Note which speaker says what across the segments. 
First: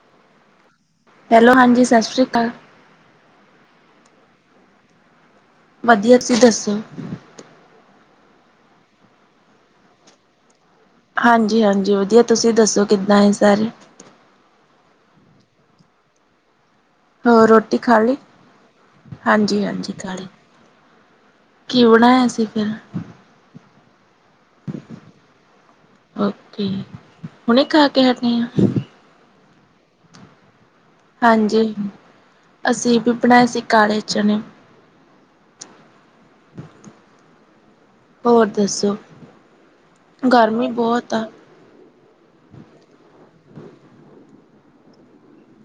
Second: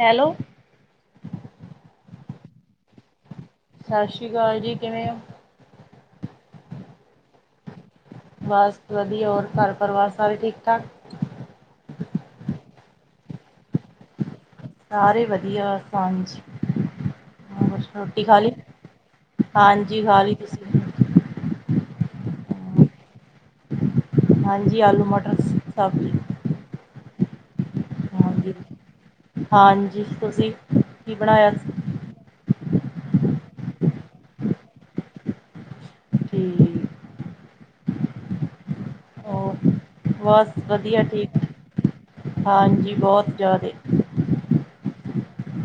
Speaker 1: Hello,
Speaker 2: hello ਹਾਂਜੀ ਸਤਿ ਸ਼੍ਰੀ ਅਕਾਲ।
Speaker 1: ਸਤਿ ਸ਼੍ਰੀ ਅਕਾਲ ਜੀ, ਕਿਵੇਂ ਔ?
Speaker 2: ਵਧੀਆ ਤੁਸੀਂ ਦੱਸੋ।
Speaker 1: ਬਸ ਵਧੀਆ ਹੋਰ ਘਰ ਪਰਿਵਾਰ ਸਾਰੇ ਠੀਕ ਠਾਕ
Speaker 2: ਹਾਂਜੀ-ਹਾਂਜੀ, ਵਧੀਆ ਤੁਸੀਂ ਦੱਸੋ ਕਿੱਦਾਂ ਹੈ ਸਾਰੇ।
Speaker 1: ਸਾਰੇ ਵਧੀਆ ਸਾਂਝ
Speaker 2: ਹੋਰ ਰੋਟੀ ਖਾਲੀ, ਹਾਂਜੀ-ਹਾਂਜੀ
Speaker 1: ਹਾਂਜੀ ਖਾ
Speaker 2: ਖਾਲੀ।
Speaker 1: ਲਈ ਤੁਸੀਂ?
Speaker 2: ਕੀ ਬਣਾਇਆ ਸੀ ਫਿਰ?
Speaker 1: ਹਾਂਜੀ ਆਲੂ ਮਟਰ ਸਬਜ਼ੀ
Speaker 2: ਠੀਕ, ਹੁਣੇ ਖਾ ਕੇ ਹਟੇ ਆ।
Speaker 1: ਹਾਂਜੀ ਹਾਂਜੀ ਤੁਸੀਂ? ਕੀ ਬਣਾਇਆ ਸੀ?
Speaker 2: ਹਾਂਜੀ, ਅਸੀਂ ਵੀ ਬਣਾਏ ਸੀ ਕਾਲੇ ਚਣੇ।
Speaker 1: ਠੀਕ,
Speaker 2: ਹੋਰ ਦੱਸੋਂ?
Speaker 1: ਹੋਰ ਬਸ ਵਧੀਆ ਠੀਕ, ਹਾਂਜੀ ਬਹੁਤ ਜ਼ਿਆਦੇ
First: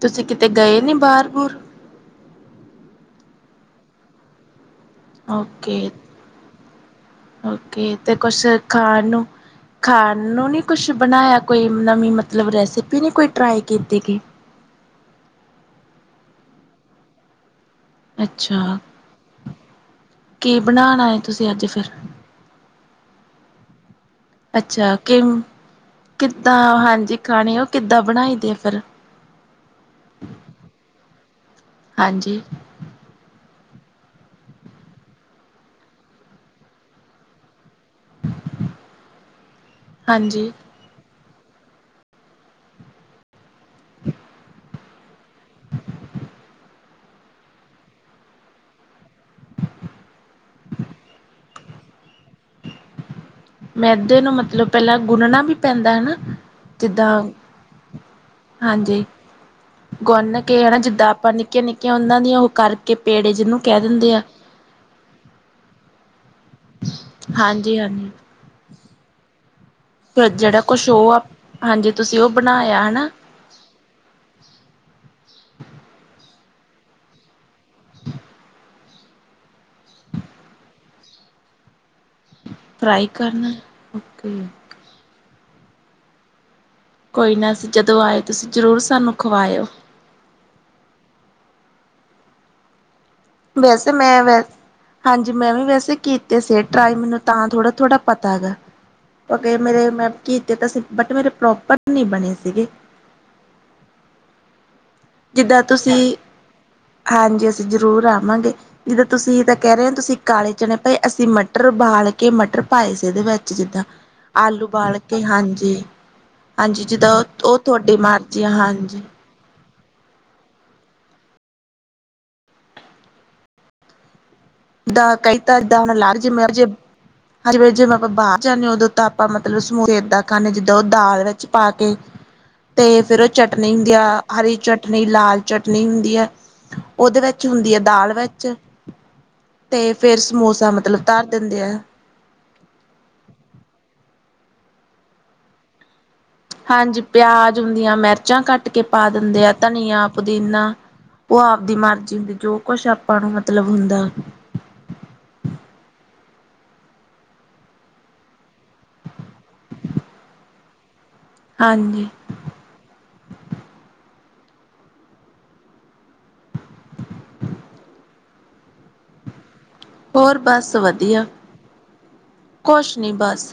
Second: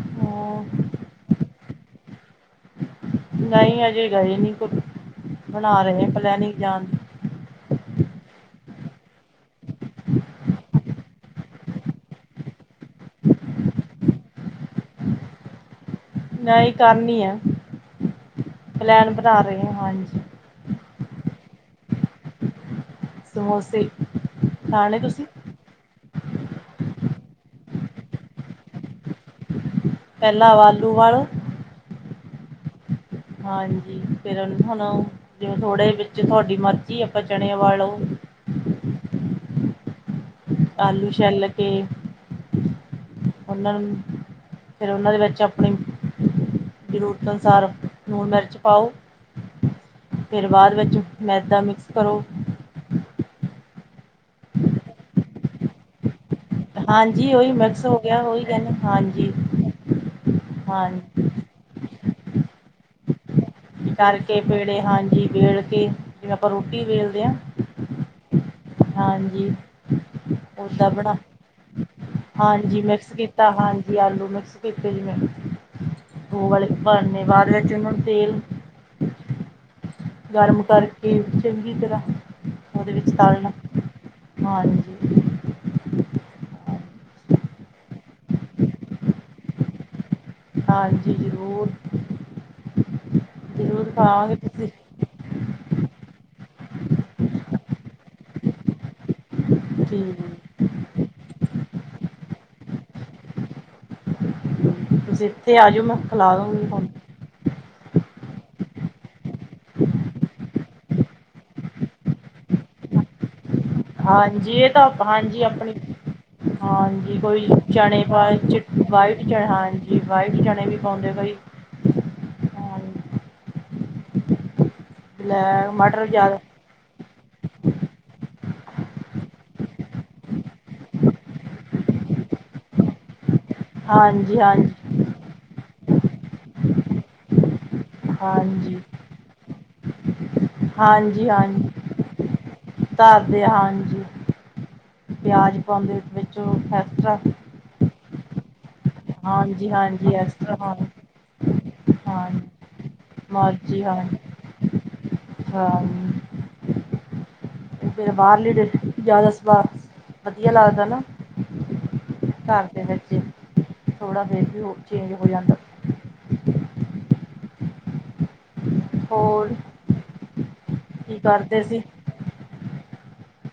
Speaker 2: ਤੁਸੀਂ ਕਿਤੇ ਗਏ ਨੀ ਬਾਹਰ ਬੁਹਰ
Speaker 1: ਨਹੀ ਹਜੇ ਗਏ ਨਹੀਂ ਕੁ ਬਣਾ
Speaker 2: ਓਕੇ,
Speaker 1: ਰਹੇ ਆ ਪਲੈਨਿੰਗ ਜਾਣ ਦੀ
Speaker 2: ਓਕੇ ਤੇ ਕੁਛ ਖਾਣ ਨੂੰ ਖਾਣ ਨੂੰ ਨੀ ਕੁਛ ਬਣਾਇਆ ਕੋਈ ਨਵੀਂ ਮਤਲਬ ਰੈਸਪੀ ਨੀ ਕੋਈ ਟਰਾਈ ਕੀਤੀ ਗੀ।
Speaker 1: ਟਰਾਈ ਕਰਨੀ ਆ,
Speaker 2: ਅੱਛਾ
Speaker 1: ਪਲੈਨ ਬਣਾ ਰਹੇ ਆ ਹਾਂਜੀ।
Speaker 2: ਕੀ ਬਣਾਣਾ ਆ ਤੁਸੀਂ ਅੱਜ ਫਿਰ,
Speaker 1: ਸਮੋਸੇ,
Speaker 2: ਅੱਛਾ
Speaker 1: ਖਾਣੇ
Speaker 2: ਕਿ,
Speaker 1: ਤੁਸੀਂ
Speaker 2: ਕਿੱਦਾਂ ਹਾਂਜੀ ਖਾਣੇ ਉਹ ਕਿੱਦਾਂ ਬਣਾਈ ਦੇ ਆ ਫਿਰ।
Speaker 1: ਪਹਿਲਾਂ ਆਲੂ ਵਾਲੋ,
Speaker 2: ਹਾਂਜੀ।
Speaker 1: ਹਾਂਜੀ ਫੇਰ ਹੁਣ ਓ, ਜਿਵੇਂ ਥੋੜੇ ਵਿੱਚ ਤੁਹਾਡੀ ਮਰਜ਼ੀ ਆਪਾਂ ਚਣੇ ਬਾਲੋ।
Speaker 2: ਹਾਂਜੀ।
Speaker 1: ਆਲੂ ਛੈਲ ਕੇ, ਉਹਨਾਂ ਨੂੰ ਫਿਰ ਉਹਨਾਂ ਦੇ ਵਿੱਚ ਆਪਣੀ ਜ਼ਰੂਰਤਾਂ ਅਨੁਸਾਰ ਲੂਣ ਮਿਰਚ ਪਾਓ। ਫਿਰ ਬਾਅਦ ਵਿੱਚ ਮੈਦਾ ਮਿਕਸ ਕਰੋ,
Speaker 2: ਮੈਦੇ ਨੂੰ ਮਤਲਬ ਪਹਿਲਾਂ ਗੁਣਨਾ ਵੀ ਪੈਂਦਾ ਹਨਾ, ਜਿੱਦਾਂ,
Speaker 1: ਹਾਂਜੀ ਉਹੀ ਮਿਕਸ ਹੋ ਗਿਆ ਉਹੀ ਕਹਿੰਦੇ
Speaker 2: ਹਾਂਜੀ, ਗੂਨ ਨੇ ਕੇ ਇਹ ਹਨ ਨਾ ਜਿੱਦਾਂ
Speaker 1: ਹਾਂਜੀ
Speaker 2: ਆਪਾਂ ਨ ਨਿੱਕੀਆਂ-ਨਿੱਕੀਆਂ ਉਹਨਾਂ ਦੀਆਂ ਉਹ ਕਰਕੇ ਪੇੜੇ ਜਿਹਨੂੰ, ਕਹਿ ਦਿੰਦੇ ਆ
Speaker 1: ਕਰਕੇ ਪੇੜੇ ਹਾਂਜੀ ਵੇਲ ਕੇ ਜਿਵੇਂ ਆਪਾਂ ਰੋਟੀ ਵੇਲਦੇ ਆ।
Speaker 2: ਹਾਂਜੀ-ਹਾਂਜੀ
Speaker 1: ਹਾਂਜੀ।
Speaker 2: ਫੇਰ ਜਿਹੜਾ ਕੁਛ
Speaker 1: ਉੱਦਾਂ
Speaker 2: ਉਹ
Speaker 1: ਬਣਾ
Speaker 2: ਆ ਹਾਂਜੀ ਤੁਸੀਂ ਉਹ ਬਣਾਇਆ ਹਨਾ।
Speaker 1: ਤਾਂ ਹਾਂਜੀ ਆਲੂ ਮਿਕਸ ਕਿਤੇ ਜਿਵੇਂ। ਉਹ ਵਾਲੇ ਭਰਨੇ ਬਾਅਦ ਵਿੱਚ ਉਹਨੂੰ ਤੇਲ, ਗਰਮ ਕਰਕੇ ਚੰਗੀ ਤਰ੍ਹਾਂ, ਉਹਦੇ
Speaker 2: ਫਰਾਈ
Speaker 1: ਵਿੱਚ
Speaker 2: ਕਰਨਾ
Speaker 1: ਤਲਣਾ,
Speaker 2: ਓਕੇ
Speaker 1: ਹਾਂਜੀ।
Speaker 2: ਕੋਈ ਨਾ ਅਸੀਂ ਜਦੋਂ ਆਏ ਤੁਸੀਂ ਜ਼ਰੂਰ ਸਾਨੂੰ ਖਵਾਇਓ,
Speaker 1: ਹਾਂਜੀ ਜ਼ਰੂਰ। ਜ਼ਰੂਰ
Speaker 2: ਵੈਸੇ ਮੈਂ
Speaker 1: ਖਵਾਵਾਂਗੇ
Speaker 2: ਵੈ
Speaker 1: ਤੁਸੀਂ
Speaker 2: ਹਾਂਜੀ ਮੈਂ ਵੀ ਵੈਸੇ ਕੀਤੇ ਸੀ ਟਰਾਈ ਮੈਨੂੰ ਤਾਂ ਥੋੜ੍ਹਾ-ਥੋੜ੍ਹਾ ਪਤਾ ਗਾ। ਮੇਰੇ ਮੈਂ
Speaker 1: ਠੀਕ
Speaker 2: ਕੀਤੇ
Speaker 1: ਹੈ
Speaker 2: ਤਾਂ ਸੀ ਬਟ ਮੇਰੇ ਪ੍ਰੋਪਰ ਨਹੀਂ ਬਣੇ ਸੀਗੇ।
Speaker 1: ਤੁਸੀਂ ਇੱਥੇ
Speaker 2: ਜਿੱਦਾਂ
Speaker 1: ਆਜੋ ਮੈਂ
Speaker 2: ਤੁਸੀਂ
Speaker 1: ਖਿਲਾਦੂ ਤੁਹਾਨੂੰ,
Speaker 2: ਹਾਂਜੀ ਅਸੀਂ ਜ਼ਰੂਰ ਆਵਾਂਗੇ। ਜਿੱਦਾਂ ਤੁਸੀਂ ਤਾਂ ਕਹਿ ਰਹੇ ਔ ਤੁਸੀਂ ਕਾਲੇ ਚਣੇ ਪਏ ਅਸੀਂ ਮਟਰ ਓਬਾਲ ਕੇ ਮਟਰ ਪਾਏ ਸੀ ਇਹਦੇ ਵਿੱਚ ਕੇ ਜਿੱਦਾਂ
Speaker 1: ਹਾਂਜੀ
Speaker 2: ਆਲੂ
Speaker 1: ਇਹ ਤਾਂ
Speaker 2: ਬਾਲ
Speaker 1: ਆਪ-
Speaker 2: ਕੇ ਹਾਂਜੀ
Speaker 1: ਆਪਣੀ
Speaker 2: ਹਾਂਜੀ ਜਿੱਦਾਂ
Speaker 1: ਕੋਈ
Speaker 2: ਉਹ ਤੁਹਾਡੀੇ
Speaker 1: ਚਣੇ ਪਾ
Speaker 2: ਮਰਜ਼ੀ ਆ ਹਾਂਜੀ
Speaker 1: ਵਾਈਟ ਚ ਹਾਂਜੀ ਵਾਈਟ ਚਣੇ ਵੀ ਪਾਉਂਦੇ ਕਈ
Speaker 2: ਦਾ ਕਈ
Speaker 1: ਬਲੈਕ
Speaker 2: ਤਰਦਾ ਓਹਨਾ
Speaker 1: ਮਟਰ
Speaker 2: ਲਾਰਜੇ
Speaker 1: ਜ਼ਿਆਦਾ
Speaker 2: ਮਰਜੇ ਹਾਂਜੀ ਫੇ ਜੇਵੇਂ ਆਪਾਂ ਬਾਹਰ ਜਾਂਨੇ ਹ ਉਦੋਂ ਤਾਂ ਆਪਾਂ ਮਤਲਬ ਸਮੋਸੇ ਏਦਾਂ ਖਾਂਦੇ ਜਿੱਦਾਂ ਉਹ ਦਾਲ ਵਿੱਚ ਪਾ ਕੇ ਤੇ ਫਿਰ ਚਟਨੀ ਹੁੰਦੀ ਆ
Speaker 1: ਹਾਂਜੀ
Speaker 2: ਹਰੀ
Speaker 1: ਹਾਂਜੀ
Speaker 2: ਚਟਨੀ ਲਾਲ ਚਟਨੀ ਹੁੰਦੀ ਐ ਉਹਦੇ ਵਿੱਚ ਹੁੰਦੀ ਏ ਦਾਲ ਵਿੱਚ
Speaker 1: ਹਾਂਜੀ
Speaker 2: ਤੇ ਫੇਰ ਸਮੋਸਾ ਮਤਲਬ ਧਰ
Speaker 1: ਹਾਂਜੀ
Speaker 2: ਦਿੰਦੇ
Speaker 1: ਹਾਂਜੀ
Speaker 2: ਆ
Speaker 1: ਧਰਦੇ ਹਾਂਜੀ ਪਿਆਜ ਪਾਉਂਦੇ ਵਿੱਚ
Speaker 2: ਹਾਂਜੀ
Speaker 1: ਐਕਸਟਰਾ
Speaker 2: ਪਿਆਜ ਹੁੰਦੀਆਂ ਮਿਰਚਾਂ ਕੱਟ ਕੇ ਪਾ ਦਿੰਦੇ ਆ
Speaker 1: ਹਾਂਜੀ
Speaker 2: ਧਨੀਆ
Speaker 1: ਹਾਂਜੀ ਐਕਸਟਰਾ
Speaker 2: ਪੁਦੀਨਾ
Speaker 1: ਪਾਉਣ
Speaker 2: ਉਹ ਆਪ ਦੀ ਮਰਜ਼ੀ ਹੁੰਦੀ
Speaker 1: ਹਾਂਜੀ
Speaker 2: ਜੋ ਕੁਛ ਆਪਾਂ ਨੂੰ ਮਤਲਬ
Speaker 1: ਮਰਜ਼ੀ ਹਾਂ
Speaker 2: ਹੁੰਦਾ
Speaker 1: ਹਾਂ ਫਿਰ ਬਾਹਰਲੀ ਰੈਸਪੀ ਜ਼ਿਆਦਾ ਸੁਵਾਦ ਵਦੀਆ ਲੱਗਦਾ ਏ ਨਾ
Speaker 2: ਹਾਂਜੀ
Speaker 1: ਘਰ ਦੇ ਵਿੱਚ ਈ ਥੋੜ੍ਹਾ ਫੇਰ ਵੀ ਉਹ ਚੇਂਜ ਹੋ ਜਾਂਦਾ ਹੋਰ
Speaker 2: ਹੋਰ ਬਸ
Speaker 1: ਕੀ
Speaker 2: ਵਦੀਆ,
Speaker 1: ਕਰਦੇ ਸੀ
Speaker 2: ਕੁਛ ਨਹੀਂ ਬਸ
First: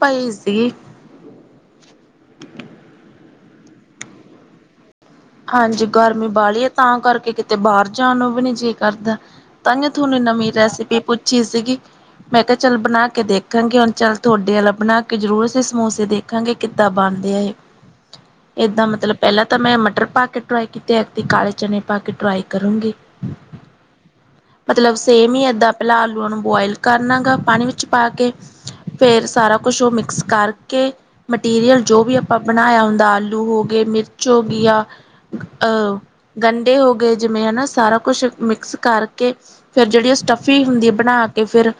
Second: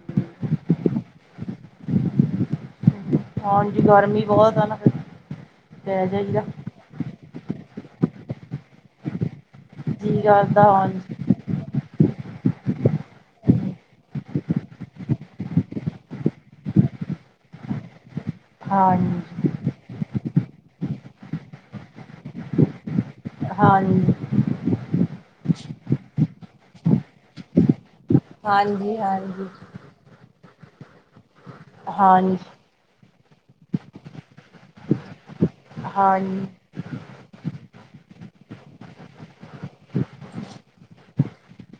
Speaker 2: ਪਈ ਸੀਗੀ। [inaudible]
Speaker 1: ਹਾਂਜੀ, ਗਰਮੀ ਬਹੁਤ ਐ ਨਾ ਫਿਰ।
Speaker 2: ਹਾਂਜੀ,
Speaker 1: ਪੈ
Speaker 2: ਗਰਮੀ
Speaker 1: ਜਾਈਦਾ
Speaker 2: ਬਾਹਲੀ ਐ ਤਾਂ ਕਰਕੇ ਕਿਤੇ ਬਾਹਰ ਜਾਨ ਨੂੰ ਵੀ ਨਹੀ ਜੀਅ ਕਰਦਾ। ਤਾਹੀਉ ਥੋਨੂੰ
Speaker 1: ਜੀਅ
Speaker 2: ਨਵੀਂ
Speaker 1: ਕਰਦਾ
Speaker 2: ਰੈਸਿਪੀ
Speaker 1: ਹਾਂਜੀ
Speaker 2: ਪੁੱਛੀ ਸੀਗੀ। ਮੈਂ ਕਿਹਾ ਚੱਲ ਬਨਾ ਕੇ ਦੇਖਾਂਗੇ। ਹੁਨ ਚੱਲ ਤੁਹਾਡੇ ਆਲਾ ਬਨਾ ਕੇ ਜ਼ਰੂਰ ਸੀ ਸਮੋਸੇ ਦੇ ਦੇਖਾਂਗੇ, ਕਿੱਦਾਂ ਬਣਦੇ ਆ ਏਦਾਂ ਮਤਲਬ ਪਹਿਲਾਂ
Speaker 1: ਹਾਂਜੀ
Speaker 2: ਤਾਂ ਮੈਂ ਮਟਰ ਪਾ ਕੇ ਟਰਾਈ ਕੀਤੇ, ਐਤਕੀਂ ਕਾਲੇ ਚਨੇ ਪਾ ਕੇ ਟਰਾਈ ਕਰੂੰਗੀ।
Speaker 1: ਹਾਂਜੀ
Speaker 2: ਮਤਲਬ ਸੇਮ ਹੀ ਏਦਾਂ, ਪਹਿਲਾਂ ਆਲੂਆਂ ਨੂੰ ਬੁਆਇਲ ਕਰਨਾ ਗਾ ਪਾਨੀ ਵਿੱਚ 'ਚ ਪਾ ਕੇ,
Speaker 1: ਹਾਂਜੀ
Speaker 2: ਫੇਰ
Speaker 1: ਹਾਂਜੀ
Speaker 2: ਸਾਰਾ ਕੁਛ ਉਹ ਮਿਕਸ ਕਰਕੇ ਮੈਟੀਰੀਅਲ ਜੋ ਵੀ ਆਪਾਂ
Speaker 1: ਹਾਂਜੀ
Speaker 2: ਬਨਾਇਆ ਹੁੰਦਾ, ਆਲੂ ਹੋ ਗਏ, ਮਿਰਚ ਹੋ ਗਈ ਆ ਅਹ
Speaker 1: ਹਾਂਜੀ
Speaker 2: ਗੰਢੇ ਹੋ ਗੇ, ਜਿਵੇਂ ਹੈਨਾ ਸਾਰਾ ਕੁਛ ਮਿਕਸ ਕਰਕੇ ਫਿਰ ਜਿਹੜੀ ਉਹ ਸਟਿਫੀ ਹੁੰਦੀ ਬਨਾ ਕੇ ਫਿਰ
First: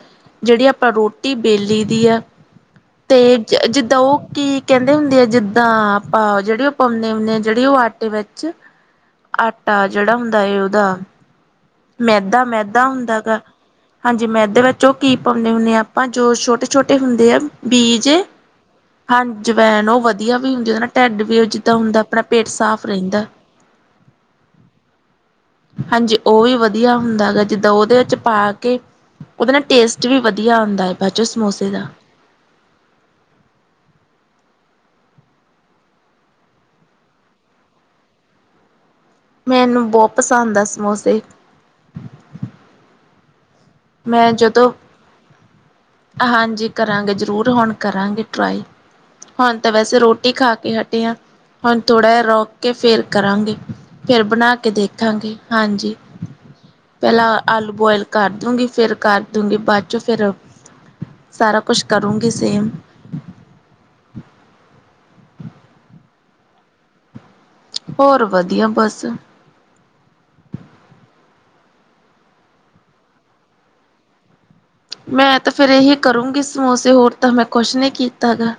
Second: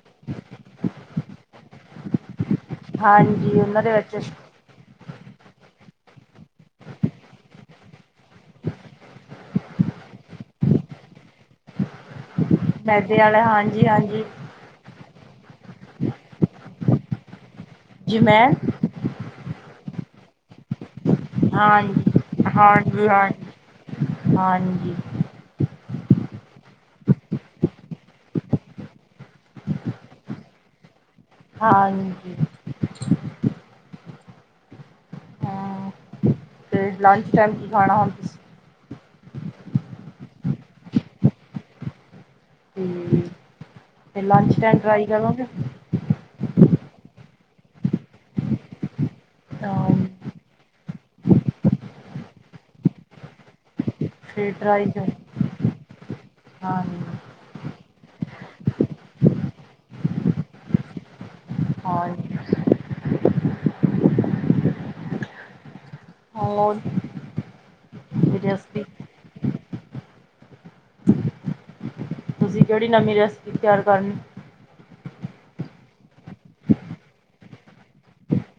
Speaker 2: ਜਿਹੜੀ ਆਪਾਂ ਰੋਟੀ ਬੇਲੀ ਦੀ ਆ, ਤੇ ਜ
Speaker 1: ਹਾਂਜੀ ਉਹਨਾਂ ਦੇ
Speaker 2: ਜਿੱਦਾਂ
Speaker 1: ਵਿੱਚ
Speaker 2: ਉਹ ਕਿ ਕਹਿੰਦੇ ਹੁੰਦੇ ਆ ਜਿੱਦਾਂ ਆਪਾਂ ਜਿਹੜੀ ਉਹ ਪਾਉਂਨੇ ਹੁਨੇ ਆ, ਜਿਹੜੀ ਉਹ ਆਟ ਟੇ ਵਿੱਚ ਆਟਾ ਜਿਹੜਾ ਹੁੰਦਾ ਹੈ ਉਹਦਾ ਮੈਦਾ ਮੈਦ ਦਾ
Speaker 1: ਮੈਦੇ
Speaker 2: ਹੁੰਦਾ ਗਾ।
Speaker 1: ਵਾਲੇ ਹਾਂਜੀ
Speaker 2: ਹਾਂਜੀ ਮੈਦੇ ਵਿੱਚ ਚੋਂ ਕੀ ਪਾਉਂਦੇ ਹੁੰਨੇ ਆ ਆਪਾਂ, ਜੋ ਛੋਟੇ-ਛੋਟੇ ਹੁੰਦੇ ਆ ਬੀਜ
Speaker 1: ਜੀ ਮੈਮ
Speaker 2: ਹਾਂ, ਜਵੈਨ ਉਹ ਵਦੀਆ ਵੀ ਹੁੰਦੀ ਨਾ, ਓਹਦੇ ਨਾਲ ਢਿੱਡ ਪੀੜ ਜਿੱਦਾਂ ਹੁੰਦਾ ਆਪਣਾ ਪੇਟ ਸਾਫ਼ ਰਹਿੰਦਾ।
Speaker 1: ਲੈਂ ਹਾਂਜੀ
Speaker 2: ਹਾਂਜੀ, ਉਹ ਵੀ ਵਦੀਆ ਹੁੰਦਾ ਗਾ, ਜਿੱਦਾਂ ਉਹਦੇ ਵਿੱਚ ਪਾ ਕੇ ਉਹਦੇ ਨਾਲ ਟੇਸਟ ਵੀ ਵਦੀਆ ਆਉਂਦਾ ਏ।
Speaker 1: ਹਾਂਜੀ ਤੇ ਲੰਚ ਟਾਈਮ ਕੀ ਖਾਣਾ ਹੁਨ ਤੁਸੀਂ
Speaker 2: ਮੈਨੂੰ ਬਹੁਤ ਪਸੰਦ ਐ ਸਮੋਸੇ।
Speaker 1: ਹੰ
Speaker 2: ਮੈਂ ਜਦੋਂ ਹਾਂਜੀ ਕਰਾਂਗੇ ਜ਼ਰੂਰ ਹੁਣ ਕਰਾਂਗੇ ਟਰਾਈ। ਹੁਣ ਤਾਂ ਵੈਸੇ ਰੋਟੀ
Speaker 1: ਹਾਂਜੀ
Speaker 2: ਖਾ ਕੇ ਹਟੇ ਆ। ਹੁਣ ਥੋੜ੍ਹਾ ਜਿਹਾ ਰੁਕ ਕੇ ਫਿਰ ਕਰਾਂਗੇ। ਫੇਰ
Speaker 1: ਫਿਰ
Speaker 2: ਬਣਾ ਕੇ
Speaker 1: ਟਰਾਈ ਕਰ
Speaker 2: ਦੇਖਾਂਗੇ। ਹਾਂ ਜੀ,
Speaker 1: ਹਾਂਜੀ
Speaker 2: ਪਹਿਲਾਂ ਆਲੂ ਬੋਆਇਲ ਕਰਦੂਗੀ ਫਿਰ ਕਰਦੂਗੀ ਬਾਅਦ ਚੋਂ ਫਿਰ ਸਾਰਾ ਕੁਛ ਕਰੂੰਗੀ
Speaker 1: ਹਾਂਜੀ
Speaker 2: ਸੇਮ।
Speaker 1: ਹੋਰ
Speaker 2: ਹੋਰ ਵਧੀਆ
Speaker 1: ਰੈਸਪੀ
Speaker 2: ਬਸ।
Speaker 1: ਤੁਸੀਂ ਕਿਹੜੀ ਨਵੀਂ ਰੈਸਪੀ ਤਿਆਰ ਕਰਨੀ
Speaker 2: ਮੈਂ ਤਾਂ ਫਿਰ ਇਹੀ ਕਰੂੰਗੀ ਸਮੋਸੇ, ਹੋਰ ਤਾਂ ਮੈਂ ਕੁਛ ਨਹੀਂ ਕੀਤਾ ਗਾ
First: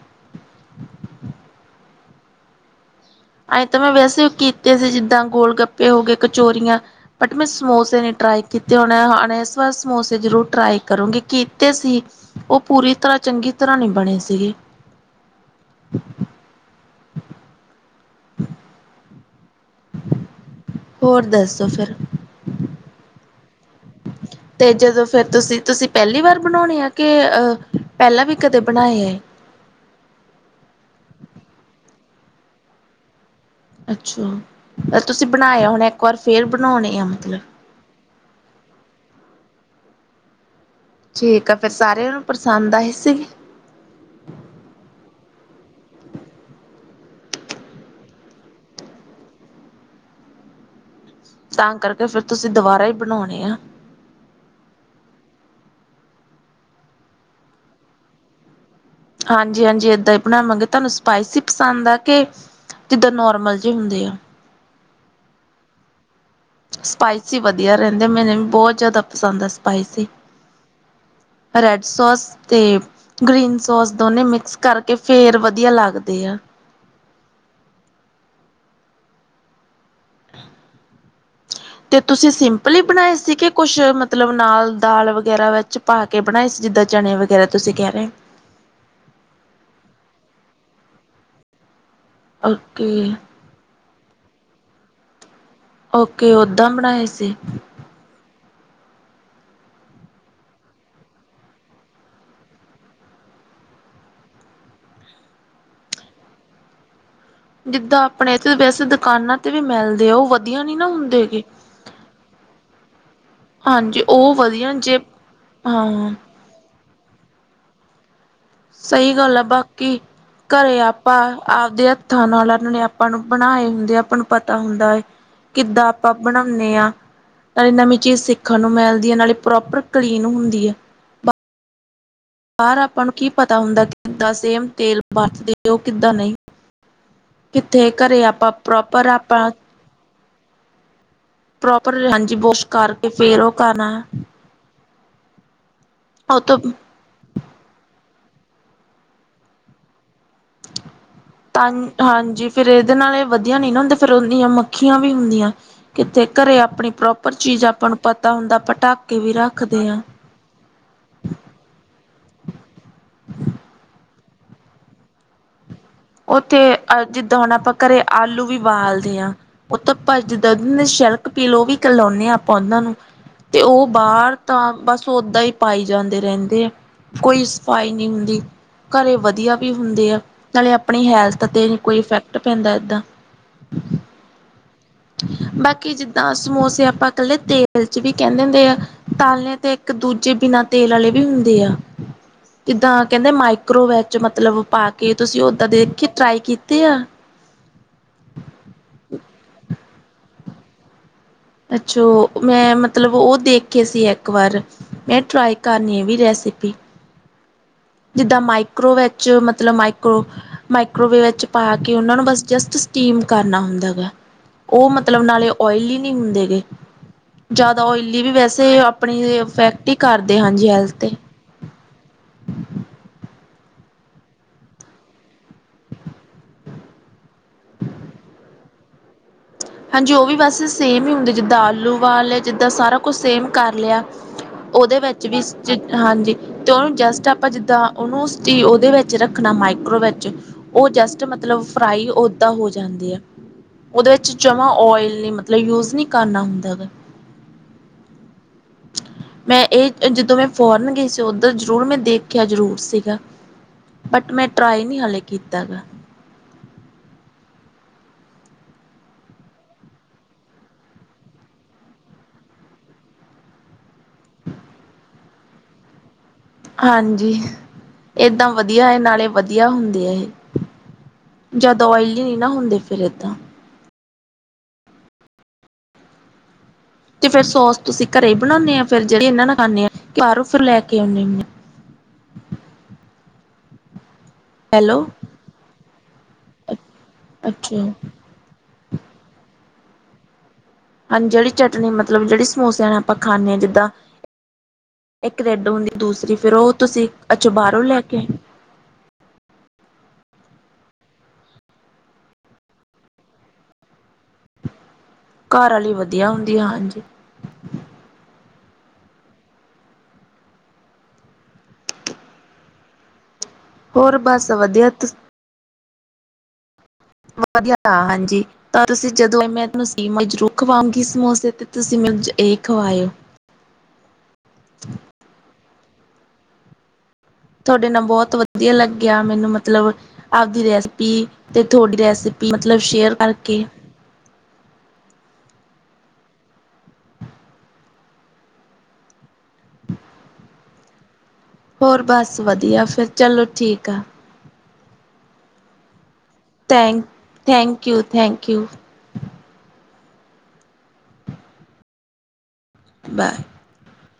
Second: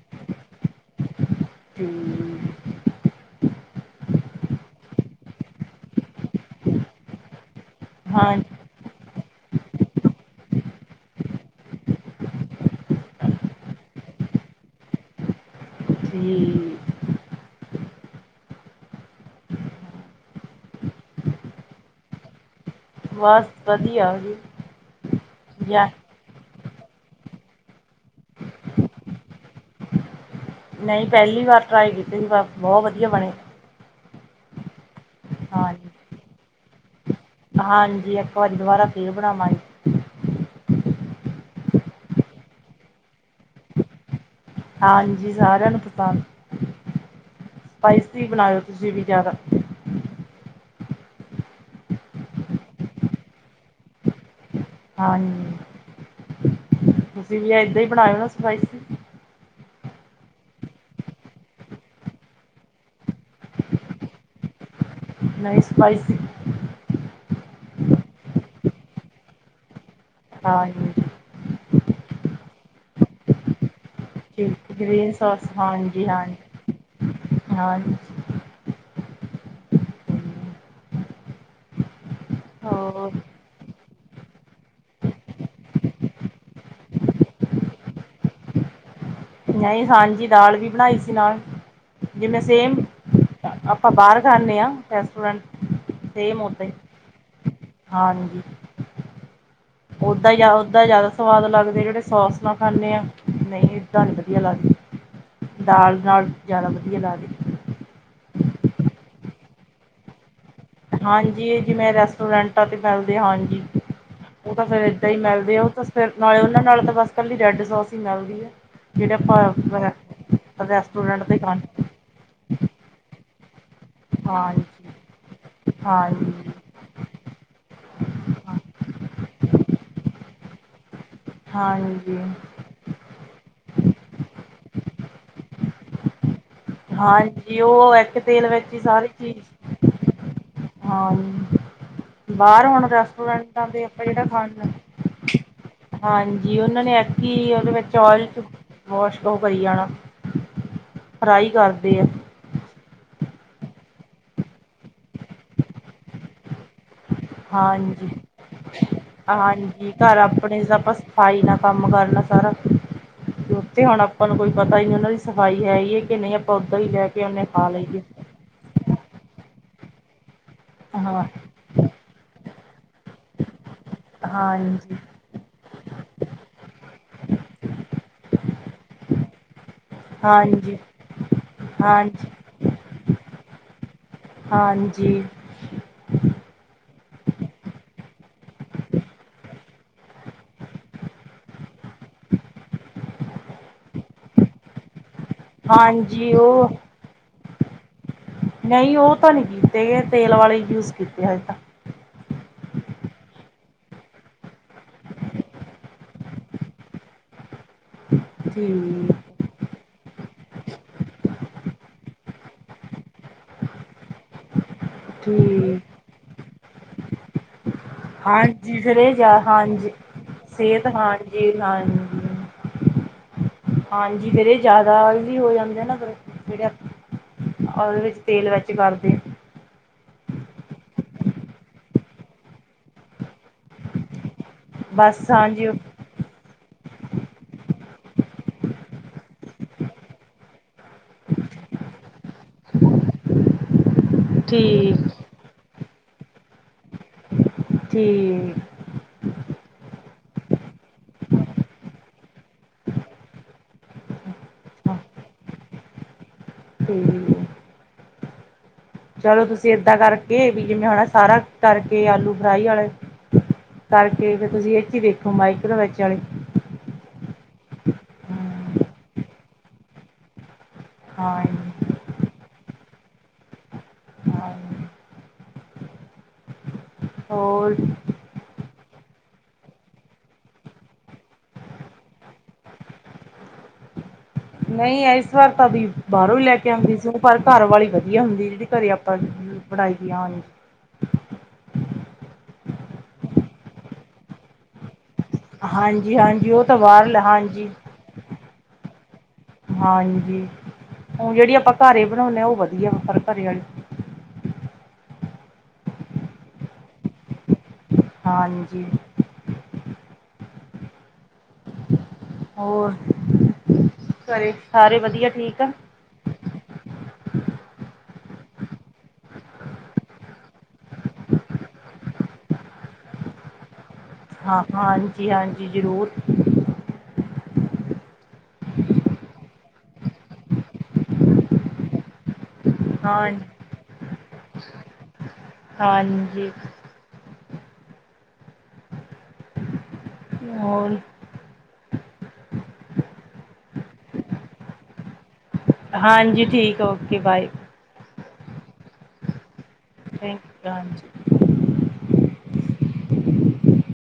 Speaker 1: ਹੂੰ
Speaker 2: ਆਏ ਤਾਂ ਮੈਂ ਵੈਸੇ ਉਹ ਕੀਤੇ ਸੀ, ਜਿਦਾਂ ਗੋਲ ਗੱਪੇ ਹੋ ਗਏ, ਕਚੋਰੀਆਂ ਬਟ ਮੈਂ ਸਮੋਸੇ ਨੀ ਟਰਾਈ
Speaker 1: ਹਾਂਜੀ
Speaker 2: ਕੀਤੇ ਹੋਣ ਹ ਹੁਣ ਇਸ ਵਾਰ ਸਮੋਸੇ ਜ਼ਰੂਰ ਟਰਾਈ ਕਰੂੰਗੀ। ਕੀਤੇ ਸੀ ਉਹ ਪੂਰੀ ਤਰ੍ਹਾਂ ਚੰਗੀ ਤਰ੍ਹਾਂ ਨਹੀਂ ਬਣੇ ਸੀਗੇ।
Speaker 1: ਠੀਕ
Speaker 2: ਹੋਰ ਦੱਸੋ ਫਿਰ?
Speaker 1: ਬਸ ਵਧੀਆ ਜੀ
Speaker 2: ਤੇ ਜਦੋਂ ਫਿਰ ਤੁਸੀਂ
Speaker 1: ਜਾਂ
Speaker 2: ਤੁਸੀਂ ਪਹਿਲੀ ਵਾਰ ਬਣਾਉਣੇ ਆ ਕਿ ਪਹਿਲਾਂ ਵੀ ਕਦੇ ਬਣਾਏ ਆ ਇਹ
Speaker 1: ਨਹੀਂ ਪਹਿਲੀ ਵਾਰ ਟਰਾਈ ਕੀਤੇ ਸੀ ਬਸ, ਬਹੁਤ ਵਧੀਆ ਬਣੇ।
Speaker 2: ਅੱਛੋ, ਤੁਸੀਂ ਬਣਾਇਆ ਹੋਣਾ
Speaker 1: ਹਾਂਜੀ
Speaker 2: ਇੱਕ ਵਾਰ ਫੇਰ ਬਣਾਉਣੇ ਆ ਮਤਲਬ।
Speaker 1: ਹਾਂਜੀ, ਇੱਕ ਵਾਰੀ ਦੁਬਾਰਾ ਫੇਰ ਬਣਾਵਾਂਗੇ
Speaker 2: ਠੀਕ ਆ, ਫਿਰ ਸਾਰਿਆਂ ਨੂੰ ਪਸੰਦ ਆਏ ਸੀ।
Speaker 1: ਹਾਂਜੀ ਸਾਰਿਆਂ ਨੂੰ ਪਸੰਦ, ਸਪਾਈਸੀ ਬਣਾਇਓ ਤੁਸੀਂ ਵੀ ਜ਼ਿਆਦਾ
Speaker 2: ਤਾਂ, ਕਰਕੇ ਫਿਰ ਤੁਸੀਂ ਦੁਬਾਰਾ ਈ ਬਣਾਉਣੇ ਆ
Speaker 1: ਹਾਂਜੀ ਤੁਸੀਂ ਵੀ ਏਦਾਂ ਈ ਬਣਾਇਓ ਨਾ ਸਪਾਈਸੀ।
Speaker 2: ਹਾਂਜੀ-ਹਾਂਜੀ ਏਦਾਂ ਹੀ ਬਣਾਵਾਂਗੇ, ਤੁਹਾਨੂੰ ਸਪਾਈਸੀ ਪਸੰਦ ਆ ਕੇ ਜਿੱਦਾਂ ਨੋਰਮਲ ਜੇ ਹੁੰਦੇ ਆ।
Speaker 1: ਨਹੀਂ ਸਪਾਈਸੀ।
Speaker 2: ਸਪਾਈਸੀ ਵਧੀਆ ਰਹਿੰਦੇ ਮੈਨੂੰ ਵੀ ਬਹੁਤ ਜ਼ਿਆਦਾ ਪਸੰਦ ਆ ਸਪਾਈਸੀ।
Speaker 1: ਹਾਂਜੀ
Speaker 2: ਰੈਡ ਸੋਸ ਤੇ ਗ੍ਰੀਨ ਸੋਸ ਦੋਨੇ ਮਿਕਸ
Speaker 1: ਠੀਕ
Speaker 2: ਕਰਕੇ,
Speaker 1: ਗ੍ਰੀਨ
Speaker 2: ਫੇਰ
Speaker 1: ਸੌਸ
Speaker 2: ਵਧੀਆ
Speaker 1: ਹਾਂਜੀ
Speaker 2: ਲੱਗਦੇ ਆ।
Speaker 1: ਹਾਂਜੀ ਹਾਂਜੀ
Speaker 2: [unintelligible] ਤੇ ਤੁਸੀਂ ਸਿੰਪਲ ਈ
Speaker 1: ਹੋਰ
Speaker 2: ਬਣਾਏ ਸੀ, ਕਿ ਕੁਛ ਮਤਲਬ ਨਾਲ ਦਾਲ ਵਗੈਰਾ ਵਿੱਚ ਪਾ ਕੇ ਕੇ ਬਣਾਏ ਸੀ, ਜਿੱਦਾਂ ਚਣੇ ਵਗੈਰਾ ਤੁਸੀਂ ਕਹਿ ਰਹੇ ਹੋ।
Speaker 1: ਨਹੀਂ ਹਾਂਜੀ ਦਾਲ ਵੀ ਬਣਾਈ ਸੀ ਨਾਲ, ਜਿਵੇਂ ਸੇਮ
Speaker 2: ਓਕੇ
Speaker 1: ਆਪਾਂ ਬਾਹਰ ਖਾਨੇ ਆ ਰੈਸਟੋਰੈਂਟ ਚ
Speaker 2: ਓਕੇ, ਓਦਾਂ ਬਣਾਏ ਸੀ।
Speaker 1: ਹਾਂਜੀ। ਓਦਾਂ ਈ ਜਿਆਦਾ ਓਦਾਂ ਈ ਜ਼ਿਆਦਾ ਸਵਾਦ ਲੱਗਦੇ ਆ, ਜਿਹੜੇ ਸੋਸ ਨਾਲ ਖਾਂਨੇ ਆ ਨਹੀਂ ਏਦਾਂ ਨਈ ਵਧੀਆ ਲੱਗਦੇ। ਦਾਲ ਨਾਲ ਜਿਆਦਾ ਵਧੀਆ ਲਗਦੇ।
Speaker 2: ਜਿੱਦਾਂ ਆਪਣੇ ਇੱਥੇ ਵੈਸੇ ਦੁਕਾਨਾਂ ਤੇ ਵੀ ਮਿਲਦੇ ਆ, ਉਹ ਵਧੀਆ ਨੀ ਨਾ ਹੁੰਦੇ ਗੇ
Speaker 1: ਹਾਂਜੀ, ਜਿਵੇਂ ਰੈਸਟੋਰੈਂਟਾਂ ਤੇ ਮਿਲਦੇ ਹਾਂਜੀ। ਉਹ ਤਾਂ ਫੇਰ ਏਦਾਂ ਹੀ ਮਿਲਦੇ ਆ, ਉਹ ਤਾਂ
Speaker 2: ਹਾਂ
Speaker 1: ਫੇਰ ਨਾਲੇ ਉਹਨਾ ਨਾਲ ਤਾਂ ਬਸ ਕੱਲੀ ਰੈਡ ਸੋਸ ਹੀ ਮਿਲਦੀ ਆ।
Speaker 2: ਸਹੀ ਗੱਲ ਆ, ਬਾਕੀ ਘਰੇ ਆਪਾਂ
Speaker 1: ਰੈਸਟੋਰੈਂਟ ਤੇ ਖਾਂਦੇ
Speaker 2: ਆਪਦੇ ਹੱਥ ਖਾਣ ਨਾਲ ਨੇ ਆਪਾਂ ਨੂੰ ਬਣਾਏ ਹੁੰ ਦੇ ਆਪਾਂ ਨੂੰ ਪਤਾ ਹੁੰਦਾ
Speaker 1: ਹਾਂਜੀ
Speaker 2: ਹੈ ਏ, ਕਿੱਦਾਂ ਆਪਾਂ
Speaker 1: ਹਾਂਜੀ
Speaker 2: ਬਣਾਉਣੇ ਆ। ਨਾਲੇ ਨਵੀਂ ਚੀਜ਼ ਸਿੱਖਣ ਨੂੰ ਮਿਲਦੀ ਐ, ਨਾਲੇ ਪ੍ਰੋਪਰ ਕਲੀਨ ਹੁੰਦੀ ਐ।
Speaker 1: ਹਾਂਜੀ।
Speaker 2: ਬਾਰ ਆਪਾਂ ਨੂੰ ਕੀ ਪਤਾ ਹੁੰਦਾ, ਕਿੱਦਾਂ ਸੇਮ ਤੇਲ ਵਰਤਦੇ ਓ ਕਿੱਦਾਂ ਨਈ।
Speaker 1: ਹਾਂਜੀ, ਉਹ ਇੱਕ ਤੇਲ
Speaker 2: ਆਪਾਂ
Speaker 1: ਵਿੱਚ ਈ ਸਾਰੀ
Speaker 2: ਪ੍ਰੋਪਰ ਆਪਾਂ
Speaker 1: ਚੀਜ਼ [inaudible] ਹਾਂਜ
Speaker 2: ਪ੍ਰੋਪਰ
Speaker 1: [unintelligible]
Speaker 2: ਹਾਂਜੀ ਵੋਸ਼
Speaker 1: ਬਾਰ ਹੁਣ
Speaker 2: ਕਰਕੇ ਫੇਰ ਉਹ
Speaker 1: ਰੈਸਟੋਰੈਂਟਾਂ ਤੇ
Speaker 2: ਕਰਨਾ
Speaker 1: ਆਪਾਂ ਜਿਹੜਾ ਖਾਣ ਜਾਨੇ [unintelligible]
Speaker 2: ਉਹ
Speaker 1: ਹਾਂਜੀ,
Speaker 2: ਤੋਂ
Speaker 1: ਉਹਨਾਂ ਨੇ ਇਕ ਕਿ ਉਹਦੇ ਵਿੱਚ ਓਇਲ 'ਚ ਵਾਸ਼ ਉਹ ਕਰੀ ਜਾਣਾ, ਫਰਾਈ
Speaker 2: ਤਾਂਨ
Speaker 1: ਕਰਦੇ ਆ
Speaker 2: ਹਾਂਜੀ। ਫਿਰ ਇਹਦੇ ਨਾਲ ਇਹ ਵਧੀਆ ਨੀ ਨਾ ਹੁੰਦਾ, ਫੇਰ ਓਨੀਆਂ ਮੱਖੀਆਂ ਵੀ ਹੁੰਦੀਆਂ, ਕਿਤੇ ਘਰੇ ਆਪਣੀ ਪ੍ਰੋਪ ਪਰ ਚੀਜ਼ ਆਪਾਂ ਨੂੰ
Speaker 1: ਹਾਂਜੀ
Speaker 2: ਪਤਾ ਹੁੰਦਾ, ਆਪਾਂ ਟੱਕ ਕੇ ਵੀ ਰੱਖਦੇ ਆ।
Speaker 1: ਫਿਰ ਆਪਣੇ ਸਪਸ ਸਫਾਈ ਦਾ ਕੰਮ ਕਰਨਾ ਸਾਰਾ, ਕਿਉਕਿ ਹੁਣ ਆਪਾਂ ਨੂੰ ਕੁਛ ਪਤਾ ਈ ਨੀ ਉਹਨਾਂ ਦੀ ਸਫ਼ਾਈ ਹੈਗੀ ਕੇ ਕਿ ਨਹੀਂ ਆਪਾਂ
Speaker 2: ਉੱਥੇ
Speaker 1: ਉੱਦਾਂ ਹੀ
Speaker 2: ਅ
Speaker 1: ਲੈ
Speaker 2: ਜਿੱਦਾਂ
Speaker 1: ਉਹਨੇ
Speaker 2: ਹੁਣ
Speaker 1: ਖਾ
Speaker 2: ਆਪਾਂ ਘਰੇ
Speaker 1: ਲਈਏ।
Speaker 2: ਆਲੂ ਵੀ ਬਾਲਦੇ ਆ ਉਹ ਤਾਂ ਭੱਜਦਾ ਨੀ
Speaker 1: ਹਾਂ
Speaker 2: ਸ਼ਲਕ ਪੀ ਲਓ, ਉਹ ਵੀ ਕਰਲਾਉਂਨੇ ਆ ਆਪਾਂ ਉਹਨਾਂ ਨੂੰ ਤੇ ਉਹ ਬਾਰ ਤਾਂ
Speaker 1: ਹਾਂਜੀ
Speaker 2: ਬਸ ਓਦਾਂ ਈ ਪਾਏ ਜਾਂਦੇ ਰਹਿੰਦੇ ਆ, ਕੋਈ ਸਫ਼ਾਈ ਨੀ ਹੁੰਦੀ ਘਰੇ ਵਧੀਆ ਵੀ ਹੁੰਦੇ ਆ, ਨਾਲੇ
Speaker 1: ਹਾਂਜੀ
Speaker 2: ਆਪਣੀ ਹੈਲਥ ਤੇ ਕੋਈ
Speaker 1: ਹਾਂਜੀ
Speaker 2: ਇਫੈਕਟ ਪੈਂਦਾ ਏਦਾਂ।
Speaker 1: ਹਾਂਜੀ।
Speaker 2: ਬਾਕੀ ਜਿੱਦਾਂ ਸਮੋਸੇ ਆਪਾਂ ਕੱਲੇ ਤੇਲ ਚ ਵੀ ਕਹਿੰਦੇ ਹੁੰਦੇ ਆ, ਤੱਲਨੇ ਤੇ ਇੱਕ ਦੂਜੇ ਬਿਨਾ ਤੇਲ ਆਲੇ ਵੀ ਹੁੰਦੇ ਆ। ਕਿੱਦਾਂ ਕਹਿੰਦੇ, ਮਾਈਕ੍ਰੋਵੇਵ ਚ ਮਤਲਬ ਪਾ ਕੇ ਤੁਸੀਂ ਓਦਾਂ ਦੇਖ ਕੇ ਟਰਾਈ ਕੀਤੇ ਆ।
Speaker 1: ਨਈ ਉਹ ਤਾਂ ਨਈ ਕੀਤੇ ਗੇ, ਤੇਲ ਵਾਲੇ ਯੂਜ ਕੀਤੇ ਹਜੇ ਤਾਂ।
Speaker 2: ਅੱਛਾ, ਮੈਂ ਮਤਲਬ ਉਹ ਦੇਖੇ ਸੀ ਇੱਕ ਵਾਰ। ਮੈਂ ਟਰਾਈ ਕਰਨੀ ਇਹ ਵੀ ਰੈਸਿਪੀ। ਜਿੱਦਾਂ ਮਾਈਕਰੋ
Speaker 1: ਠੀਕ
Speaker 2: ਵਿੱਚ ਮਤਲਬ ਮਾਈਕ ਮਾਈਕਰੋਵੇਵ ਵਿੱਚ ਪਾ ਕੇ ਉਹਨਾਂ ਨੂੰ ਬਸ ਜਸਟ ਸਟੀਮ ਕਰਨਾ ਹੁੰਦਾ ਗਾ। ਉਹ ਮਤਲਬ ਨਾਲੇ
Speaker 1: ਠੀਕ
Speaker 2: ਓਇਲੀ ਨੀ ਹੁੰਦੇ ਗੇ। ਜ਼ਿਆਦਾ ਓਇਲੀ ਵੀ ਵੈਸੇ
Speaker 1: ਹਾਂਜੀ ਫਿਰ ਇਹ
Speaker 2: ਆਪਣੀ
Speaker 1: ਜਾ
Speaker 2: ਇਫੈਕਟ ਈ ਕਰਦੇ ਹਾਂਜੀ ਹੈਲਥ ਤੇ
Speaker 1: ਜੀ ਹਾਂ ਹਾਂਜੀ ਫਿਰ ਇਹ ਜ਼ਿਆਦਾ ਓਇਲੀ ਹੋ ਜਾਂਦੇ ਨਾ ਜਿਹੜੇ ਉਹਦੇ ਵਿੱਚ ਤੇਲ ਵਿੱਚ ਕਰਦੇ।
Speaker 2: ਹਾਂਜੀ ਉਹ ਵੀ ਬਸ ਸੇਮ ਈ ਹੁੰਦੇ ਜਿੱਦਾਂ ਆਲੂ ਬਾਲ ਲੇ ਜਿੱਦਾਂ ਸਾਰਾ ਕੁਛ ਸੇਮ ਕਰ ਲਿਆ। ਉਹਦੇ ਵਿੱਚ
Speaker 1: ਬਸ
Speaker 2: ਵੀ
Speaker 1: ਹਾਂਜੀ
Speaker 2: ਜਿ ਹਾਂਜੀ ਤੇ ਉਹਨੂੰ ਜਸਟ ਆਪਾਂ ਜਿੱਦਾਂ ਉਹਨੂੰ ਉਹਦੇ ਵਿੱਚ ਰੱਖਣਾ ਮਾਈਕ੍ਰੋ ਵਿੱਚ ਉਹ ਜਸਟ ਮਤਲਬ ਫਰਾਈ ਓਦਾਂ ਹੋ ਜਾਂਦੀ ਐ। ਉਹਦੇ ਵਿੱਚ ਜਮ੍ਹਾਂ
Speaker 1: ਠੀਕ
Speaker 2: ਓਇਲ ਨੀ ਮਤਲਬ ਯੂਜ ਨੀ ਕਰਨਾ ਹੁੰਦਾ ਗਾ।
Speaker 1: ਠੀਕ
Speaker 2: ਮੈਂ ਇਹ ਜਦੋਂ ਮੈਂ ਫੋਰਨ ਗਈ ਸੀ ਉਧਰ ਜ਼ਰੂਰ ਮੈਂ ਦੇਖਿਆ ਜ਼ਰੂਰ ਸੀਗਾ। ਬਟ ਮੈਂ ਟ੍ਰਾਈ ਨੀ ਹਾਲੇ ਕੀਤਾ ਗਾ।
Speaker 1: ਹੂੰ, ਚਲੋ ਤੁਸੀਂ ਏਦਾਂ ਕਰਕੇ ਵੀ ਜਿਵੇਂ ਹੁਣ ਸਾਰਾ ਕਰਕੇ ਆਲੂ ਫਰਾਈ ਵਾਲੇ ਕਰਕੇ ਫੇਰ ਤੁਸੀਂ ਇਹ ਚ ਈ ਦੇਖੋ ਮਾਈਕਰੋ ਵਿੱਚ ਵਾਲੇ
Speaker 2: ਹਾਂਜੀ, ਏਦਾਂ ਵਧੀਆ ਐ ਨਾਲੇ ਵਧੀਆ ਹੁੰਦੇ ਆ ਇਹ
Speaker 1: ਹਾਂ
Speaker 2: ਜਿਆਦਾ ਓਇਲੀ ਨੀ ਨਾ ਹੁੰਦੀ ਫਿਰ ਏਦਾਂ।
Speaker 1: ਹਾਂਜੀ
Speaker 2: ਤੇ ਫੇਰ
Speaker 1: ਹੋਰ
Speaker 2: ਸੋਸ ਤੁਸੀਂ ਘਰੇ ਹੀ ਬਣਾਉਂਦੇ ਆ ਫਿਰ ਜੇੜੀ ਇਹਨਾਂ ਨਾਲ ਖਾਨੇ ਆ, ਬਹਾਰੋਂ ਫੇਰ ਲੈ ਕੇ ਆਉਂਦੇ ਹੁੰਨੇ ਆਂ
Speaker 1: ਨਹੀਂ
Speaker 2: ਹੈਲੋ
Speaker 1: ਐਸ ਵਾਰ ਤਾਂ ਅਭੀ ਬਾਹਰੋਂ ਹੀ ਲੈ ਕੇ ਆਉਂਦੀ ਸੀ, ਪਰ ਘਰ
Speaker 2: ਅੱਛਾ
Speaker 1: ਵਾਲੀ ਵਧੀਆ ਹੁੰਦੀ ਜਿਹੜੀ ਘਰੇ ਆਪ ਸਬਜ਼ੀ, ਬਣਾਈ ਦੀ ਹਾਂਜੀ
Speaker 2: ਹਾਂਜੀ ਜੇੜੀ ਚਟਨੀ ਮਤਲਬ ਜਿਹੜੀ ਸਮੋਸਿਆਂ ਨਾਲ ਆਪਾਂ ਖਾਂਦੇ ਹਾਂ ਜਿੱਦਾਂ ਇੱਕ ਰੈਡ ਹੁੰਦੀ
Speaker 1: ਹਾਂਜੀ
Speaker 2: ਦੂਸਰੀ
Speaker 1: ਹਾਂਜੀ
Speaker 2: ਫਿਰ ਉਹ
Speaker 1: ਤਾਂ
Speaker 2: ਤੁਸੀਂ,
Speaker 1: ਬਾਹਰ
Speaker 2: ਅੱਜੋ
Speaker 1: ਹਾਂਜੀ
Speaker 2: ਬਾਹਰੋਂ ਲੈ ਕੇ
Speaker 1: ਹਾਂਜੀ, ਹੁਣ ਜਿਹੜੀ ਆਪਾਂ ਘਰੇ ਹੀ ਬਣਾਉਂਦੇ ਆਂ ਉਹ ਵਧੀਆ, ਪਰ ਘਰੇ ਆਲੀ
Speaker 2: ਘਰ ਵਾਲੀ ਵਧੀਆ ਹੁੰਦੀ, ਹਾਂਜੀ
Speaker 1: ਹਾਂਜੀ ਹੋਰ,
Speaker 2: ਹੋਰ ਬਸ
Speaker 1: ਘਰੇ ਸਾਰੇ ਵਧੀਆ ਠੀਕ
Speaker 2: ਵਧੀਆ ਤਾਂ ਹਾਂਜੀ ਤਾਂ ਤੁਸੀਂ ਜਦੋਂ ਮੈਂਨੂੰ [unintelligible] ਜ਼ਰੂਰ ਖਵਾਉਂਗੀ ਸਮੋਸੇ ਤੇ ਤੁਸੀਂ ਮੈਨੂੰ ਇਹ ਖਵਾਇਓ
Speaker 1: ਹਾਂ, ਹਾਂਜੀ- ਹਾਂਜੀ ਜ਼ਰੂਰ
Speaker 2: ਤੁਹਾਡੇ ਨਾਲ ਬਹੁਤ ਲੱਗਿਆ ਮੈਨੂੰ ਮਤਲਬ, ਆਪਦੀ ਰੈਸਪੀ ਤੇ ਤੁਹਾਡੀ ਰੈਸ ਮਤਲਬ ਸ਼ੇਅਰ
Speaker 1: ਹਾਂ
Speaker 2: ਕਰਕੇ
Speaker 1: ਹਾਂਜੀ ਹੋਰ
Speaker 2: ਹੋਰ ਬਸ ਵਧੀਆ, ਫੇਰ ਚਲੋ ਠੀਕ ਆ
Speaker 1: ਹਾਂਜੀ ਠੀਕ
Speaker 2: thank,
Speaker 1: okay bye
Speaker 2: thank you- thank you
Speaker 1: thank you you ਹਾਂਜੀ
Speaker 2: ਬਾਏ